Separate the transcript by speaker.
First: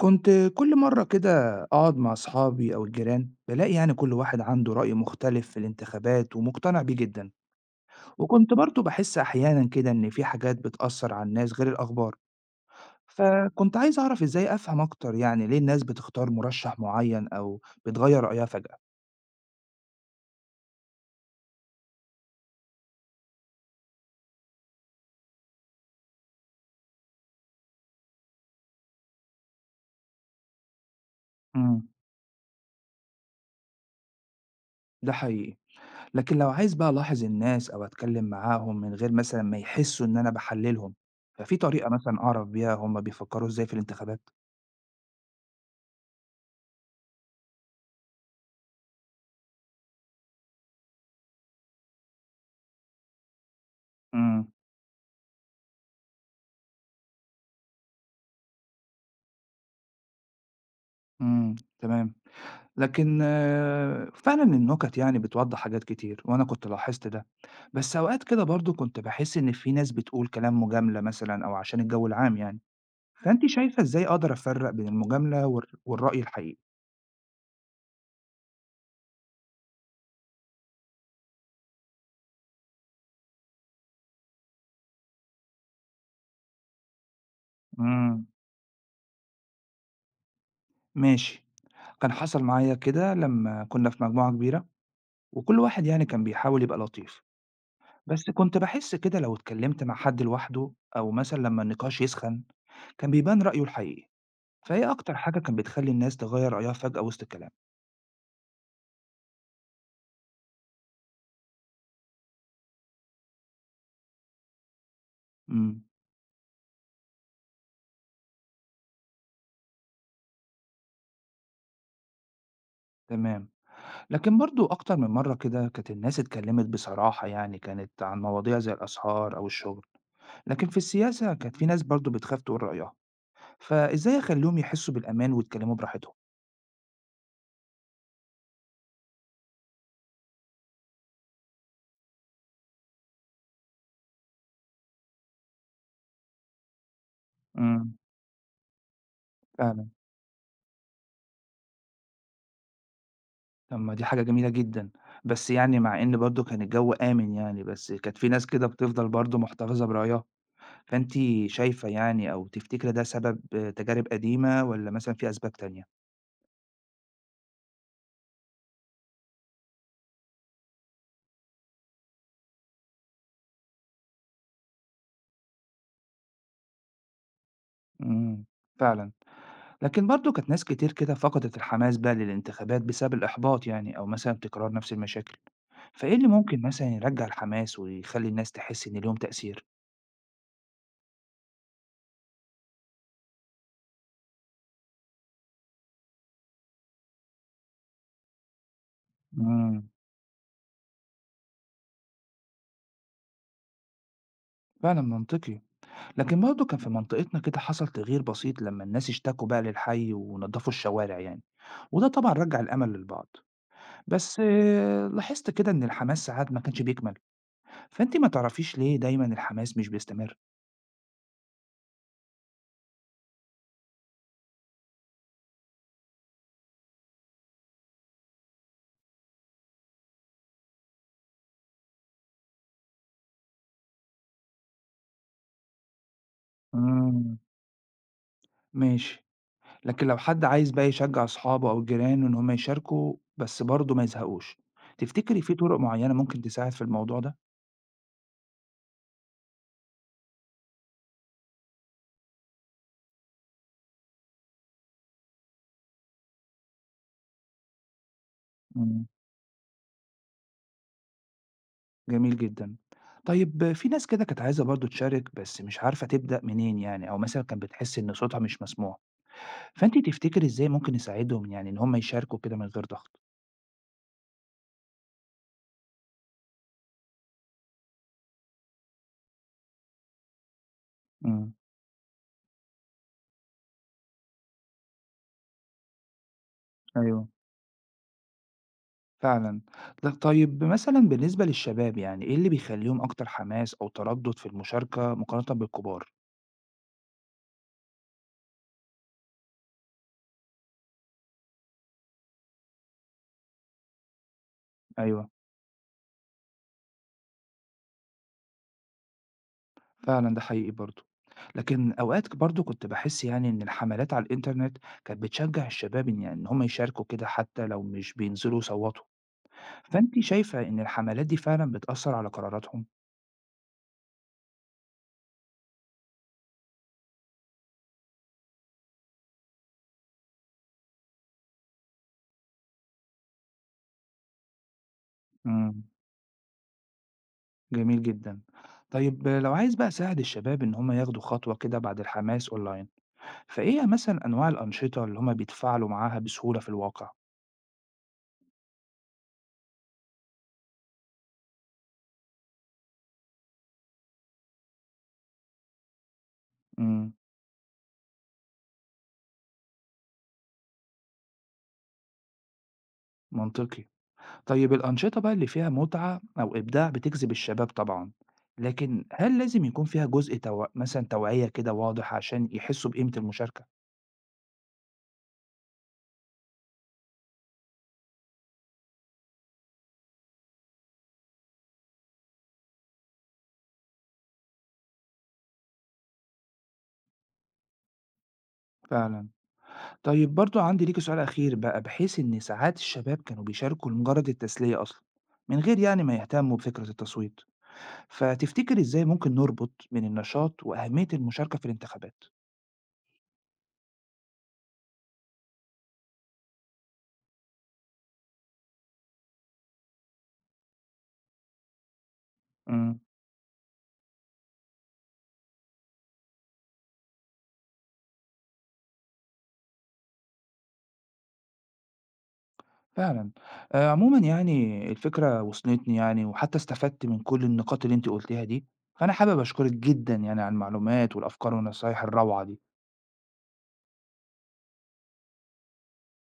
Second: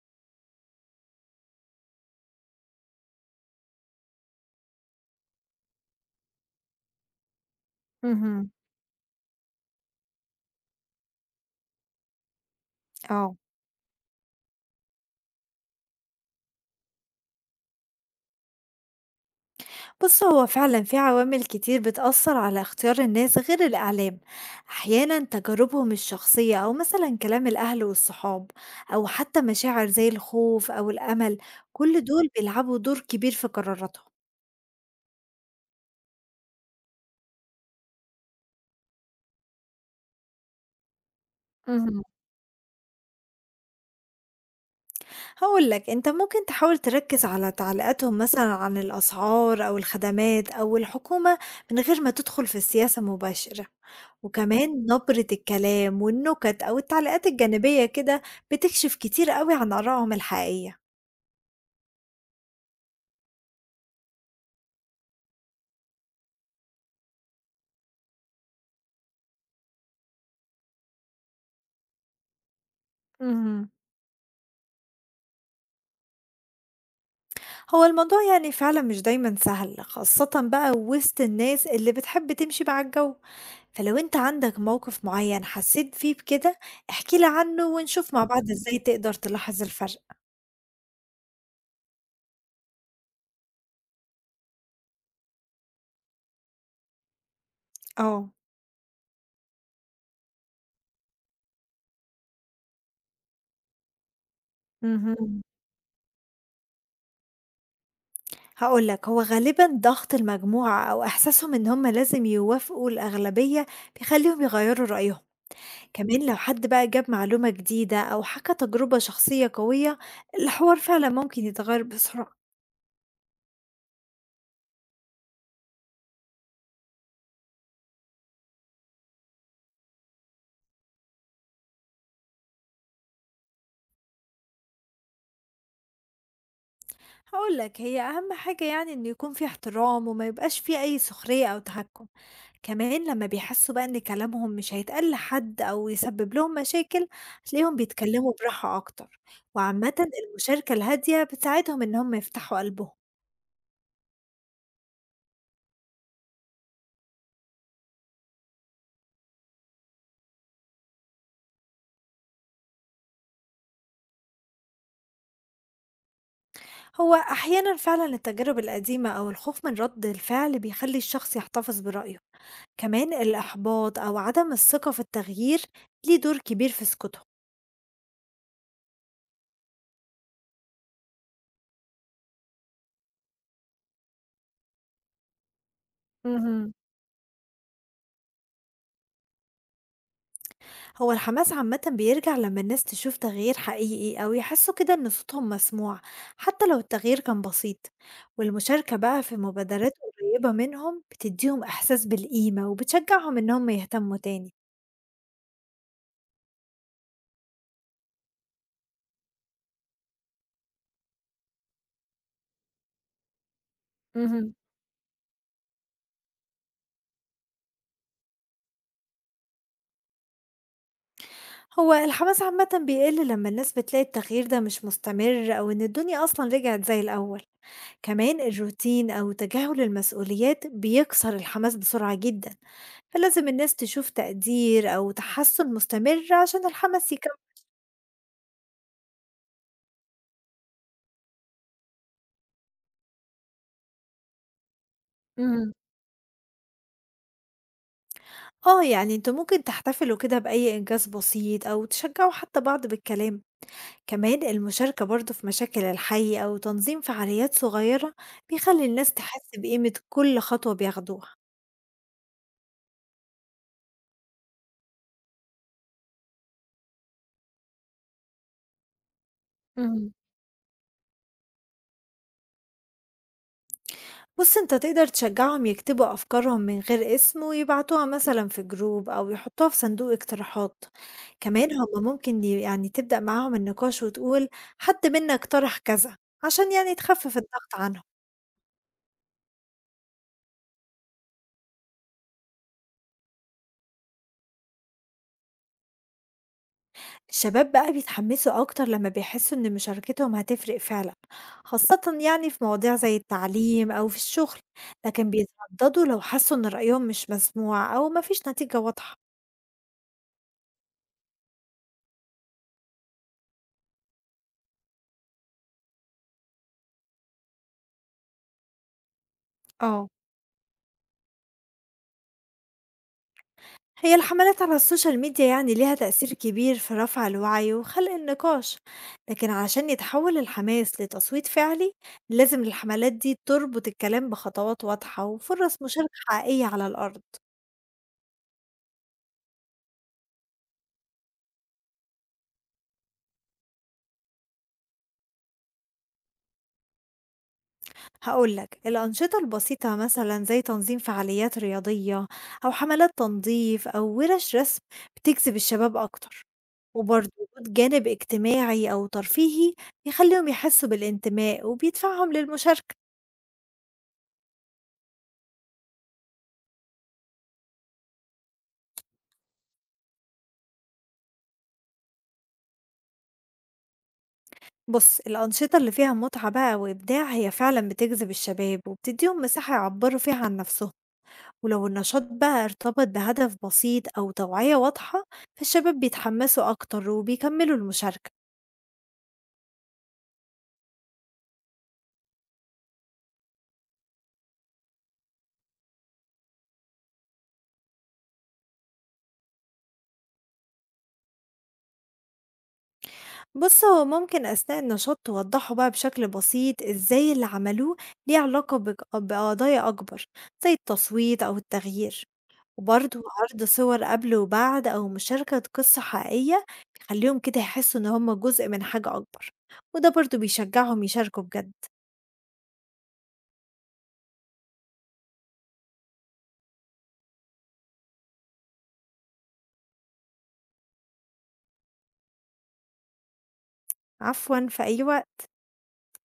Speaker 1: كنت كل مرة كده أقعد مع أصحابي أو الجيران بلاقي يعني كل واحد عنده رأي مختلف في الانتخابات ومقتنع بيه جدا.
Speaker 2: اهم،
Speaker 1: وكنت برضو بحس أحيانا كده إن في حاجات بتأثر على الناس غير الأخبار.
Speaker 2: آه.
Speaker 1: فكنت عايز أعرف إزاي أفهم أكتر يعني ليه الناس بتختار مرشح معين أو بتغير رأيها فجأة.
Speaker 2: بُص هو فعلًا في عوامل كتير بتأثّر على اختيار الناس غير الإعلام، أحيانًا تجاربهم الشخصية أو مثلًا كلام الأهل والصحاب، أو حتى مشاعر زي الخوف أو الأمل،
Speaker 1: امم
Speaker 2: كل دول بيلعبوا دور كبير في قراراتهم.
Speaker 1: ده حقيقي. لكن لو عايز بقى ألاحظ الناس أو أتكلم معاهم من غير مثلا ما يحسوا إن أنا بحللهم، ففي طريقة
Speaker 2: اهم.
Speaker 1: مثلا أعرف بيها هما بيفكروا إزاي في الانتخابات؟
Speaker 2: هاقول لك، أنت ممكن تحاول تركّز على تعليقاتهم مثلًا عن الأسعار أو الخدمات أو الحكومة من غير ما تدخل في السياسة مباشرة،
Speaker 1: امم
Speaker 2: وكمان نبرة الكلام والنكت أو التعليقات الجانبية كده بتكشف كتير أوي عن آرائهم الحقيقية.
Speaker 1: تمام. لكن فعلًا النُكَت يعني بتوضّح حاجات كتير، وأنا كنت لاحظت ده، بس أوقات كده برضه كنت باحس إن في ناس بتقول كلام مجاملة مثلًا أو عشان الجو العام يعني، فأنتِ
Speaker 2: اهم.
Speaker 1: شايفة إزاي أقدر أفرّق بين المجاملة والرأي الحقيقي؟
Speaker 2: هو الموضوع يعني فعلًا مش دايمًا سهل، خاصةً بقى وسط الناس اللي بتحب تمشي مع الجو، فلو أنت عندك موقف معين حسيت فيه بكده، احكِ لي عنه ونشوف مع
Speaker 1: إمم،
Speaker 2: بعض إزاي تقدر تلاحظ الفرق.
Speaker 1: ماشي، كان حصل معايا كده لمّا كنا في مجموعة كبيرة، وكل واحد يعني كان بيحاول يبقى لطيف، بس
Speaker 2: آه.
Speaker 1: كنت باحس كده لو اتكلمت مع حد لوحده أو مثلًا لمّا النقاش يسخن، كان بيبان رأيه الحقيقي، فإيه أكتر حاجة
Speaker 2: اهم.
Speaker 1: كانت بتخلّي الناس تغيّر رأيها فجأة وسط الكلام؟
Speaker 2: هاقول لك، هو غالبًا ضغط المجموعة أو إحساسهم إن هم لازم يوافقوا الأغلبية بيخلّيهم يغيّروا رأيهم،
Speaker 1: إمم.
Speaker 2: كمان لو حد بقى جاب معلومة جديدة أو حكى تجربة شخصية قوية، الحوار فعلًا ممكن يتغيّر بسرعة.
Speaker 1: تمام، لكن برضه أكتر من مرّة كده كانت الناس اتكلّمت بصراحة يعني كانت عن مواضيع زي الأسعار أو الشغل، لكن في السياسة كانت في ناس برضه بتخاف تقول رأيها، فإزاي أخلّيهم يحسّوا بالأمان ويتكلّموا براحتهم؟
Speaker 2: هاقول لك، هي أهم حاجة يعني إنه يكون في احترام وما يبقاش في أي سخرية أو تحكُم. كمان لمّا بيحسّوا بقى إن كلامهم مش هيتقال لحد أو يسبب لهم مشاكل، هتلاقيهم
Speaker 1: إمم،
Speaker 2: بيتكلّموا براحة أكتر،
Speaker 1: فعلًا،
Speaker 2: وعامةً المشاركة الهادية بتساعدهم إن هم يفتحوا قلبهم.
Speaker 1: طَب ما دي حاجة جميلة جدًا، بس يعني مع إن برضه كان الجو آمن يعني، بس كانت في ناس كده بتفضل برضه محتفظة برأيها، فأنتِ شايفة يعني أو تفتكري ده سبب تجارب قديمة والّا مثلًا في أسباب تانية؟
Speaker 2: هو أحيانًا فعلًا التجارب القديمة أو الخوف من رَد الفعل بيخلّي الشخص يحتفظ برأيه، كمان الإحباط أو عدم الثقة في التغيير ليه دور كبير في سكوتهم.
Speaker 1: إمم، فعلًا. لكن برضه كانت ناس كتير كده فقدت الحماس بقى للانتخابات بسبب الإحباط يعني أو مثلا تكرار نفس المشاكل، فإيه اللي ممكن
Speaker 2: اهم.
Speaker 1: مثلا يرجع الحماس ويخلي الناس تحس إن ليهم تأثير؟
Speaker 2: هو الحماس عامة بيرجع لما الناس تشوف تغيير حقيقي أو يحسوا كده إن صوتهم مسموع حتى لو التغيير كان بسيط، والمشاركة بقى في
Speaker 1: امم
Speaker 2: مبادرات قريبة منهم بتديهم إحساس بالقيمة وبتشجعهم إنهم يهتموا تاني.
Speaker 1: فعلا منطقي. لكن برضه كان في منطقتنا كده حصل تغيير بسيط لما الناس اشتكوا بقى للحي ونظفوا الشوارع يعني، وده طبعا رجع الأمل للبعض. بس
Speaker 2: مهم.
Speaker 1: لاحظت كده إن الحماس ساعات ما كانش بيكمل. فأنت ما تعرفيش ليه دايما الحماس مش بيستمر؟
Speaker 2: هو الحماس عامة بيقل لما الناس بتلاقي التغيير ده مش مستمر أو إن الدنيا أصلا رجعت زي الأول، كمان الروتين أو تجاهل المسؤوليات بيكسر الحماس بسرعة جدا، فلازم الناس تشوف تقدير أو تحسن مستمر عشان الحماس
Speaker 1: امم
Speaker 2: يكمل.
Speaker 1: ماشي. لكن لو حد عايز بقى يشجع أصحابه أو جيرانه إن هم يشاركوا بس برضه ما يزهقوش، تفتكري في
Speaker 2: امم،
Speaker 1: طرق معينة ممكن تساعد في الموضوع ده؟
Speaker 2: اه انتوا ممكن تحتفلوا كده بأي إنجاز بسيط أو تشجعوا حتى بعض بالكلام، كمان المشاركة برضو في مشاكل الحي أو تنظيم فعاليات صغيرة بيخلي
Speaker 1: إمم،
Speaker 2: الناس تحس بقيمة كل خطوة بياخدوها.
Speaker 1: جميل جدًا. طيب في ناس كده كانت عايزة برضه تشارك بس مش عارفة تبدأ منين يعني، أو مثلًا كانت بتحس إن صوتها مش مسموع، فأنتِ
Speaker 2: مم.
Speaker 1: تفتكري إزاي ممكن نساعدهم يعني إن هم يشاركوا كده من غير ضغط؟
Speaker 2: بُص، أنت تقدر تشجّعهم يكتبوا أفكارهم من غير اسم ويبعتوها مثلًا في جروب أو يحطوها في صندوق اقتراحات،
Speaker 1: إمم،
Speaker 2: كمان هم ممكن يعني تبدأ معاهم النقاش وتقول حد منا اقترح كذا عشان يعني
Speaker 1: أيوه
Speaker 2: تخفف الضغط عنهم.
Speaker 1: فعلًا. طيب مثلًا بالنسبة للشباب يعني إيه اللي بيخليهم أكتر حماس أو تردد في المشاركة مقارنة بالكبار؟
Speaker 2: الشباب بقى بيتحمسوا أكتر لمّا بيحسوا إن مشاركتهم هتفرق فعلًا، خاصةً يعني في مواضيع زي التعليم أو في الشغل،
Speaker 1: أيوه.
Speaker 2: لكن بيترددوا لو حسوا إن رأيهم مش مسموع أو ما فيش نتيجة واضحة.
Speaker 1: فعلًا ده حقيقي برضه. لكن أوقات ك برضه كنت باحس يعني إن الحملات على الإنترنت كانت بتشجّع الشباب إن يعني إن هم يشاركوا كده حتى لو مش بينزلوا يصوّتوا،
Speaker 2: آه.
Speaker 1: فأنتِ شايفة إن الحملات دي فعلًا بتأثّر على قراراتهم؟
Speaker 2: هي الحملات على السوشيال ميديا يعني ليها تأثير كبير في رفع الوعي وخلق النقاش، لكن علشان يتحول الحماس لتصويت فعلي لازم الحملات دي تربط الكلام بخطوات واضحة
Speaker 1: إمم،
Speaker 2: وفرص مشاركة حقيقية على الأرض.
Speaker 1: جميل جدًا. طيب لو عايز بقى أساعد الشباب إن هم ياخدوا خطوة كده بعد الحماس أونلاين، فإيه مثلًا أنواع الأنشطة اللي هم بيتفاعلوا معاها بسهولة في الواقع؟
Speaker 2: هقولك الأنشطة البسيطة مثلا زي تنظيم فعاليات رياضية أو حملات تنظيف أو ورش رسم بتجذب الشباب أكتر،
Speaker 1: إمم،
Speaker 2: وبرضه وجود جانب اجتماعي أو ترفيهي بيخليهم يحسوا بالانتماء وبيدفعهم للمشاركة.
Speaker 1: منطقي. طيب الأنشطة بقى اللي فيها متعة أو إبداع بتجذب الشباب طبعًا، لكن هل لازم يكون فيها جزء مثلًا توعية كده واضح عشان يحسوا بقيمة المشاركة؟
Speaker 2: بُص، الأنشطة اللي فيها متعة بقى وإبداع هي فعلًا بتجذب الشباب وبتديهم مساحة يعبّروا فيها عن نفسهم، ولو النشاط بقى ارتبط بهدف بسيط أو توعية واضحة، فالشباب بيتحمسوا أكتر وبيكملوا المشاركة.
Speaker 1: فعلًا. طيب برضه عندي ليكِ سؤال أخير بقى، بحيث إن ساعات الشباب كانوا بيشاركوا لمجرد التسلية أصلًا، من غير يعني ما يهتموا بفكرة التصويت، فتفتكري إزاي ممكن نربط بين النشاط وأهمية المشاركة في الانتخابات؟
Speaker 2: بُص، هو ممكن أثناء النشاط توضحوا بقى بشكل بسيط إزاي اللي عملوه ليه علاقة بقضايا أكبر، زي التصويت أو التغيير.
Speaker 1: إمم.
Speaker 2: وبرضه عرض صور قبل وبعد أو مشاركة قصة حقيقية بيخليهم كده يحسوا إن هم جزء من حاجة أكبر، وده برضه بيشجعهم يشاركوا بجد.
Speaker 1: فعلًا. عمومًا يعني الفكرة وصلتني يعني وحتّى استفدت من كل النقاط اللي أنتِ قُلتيها دي، فأنا حابب أشكرِك جدًا يعني على المعلومات والأفكار والنصايح الروعة دي.
Speaker 2: عفوا، في أي وقت.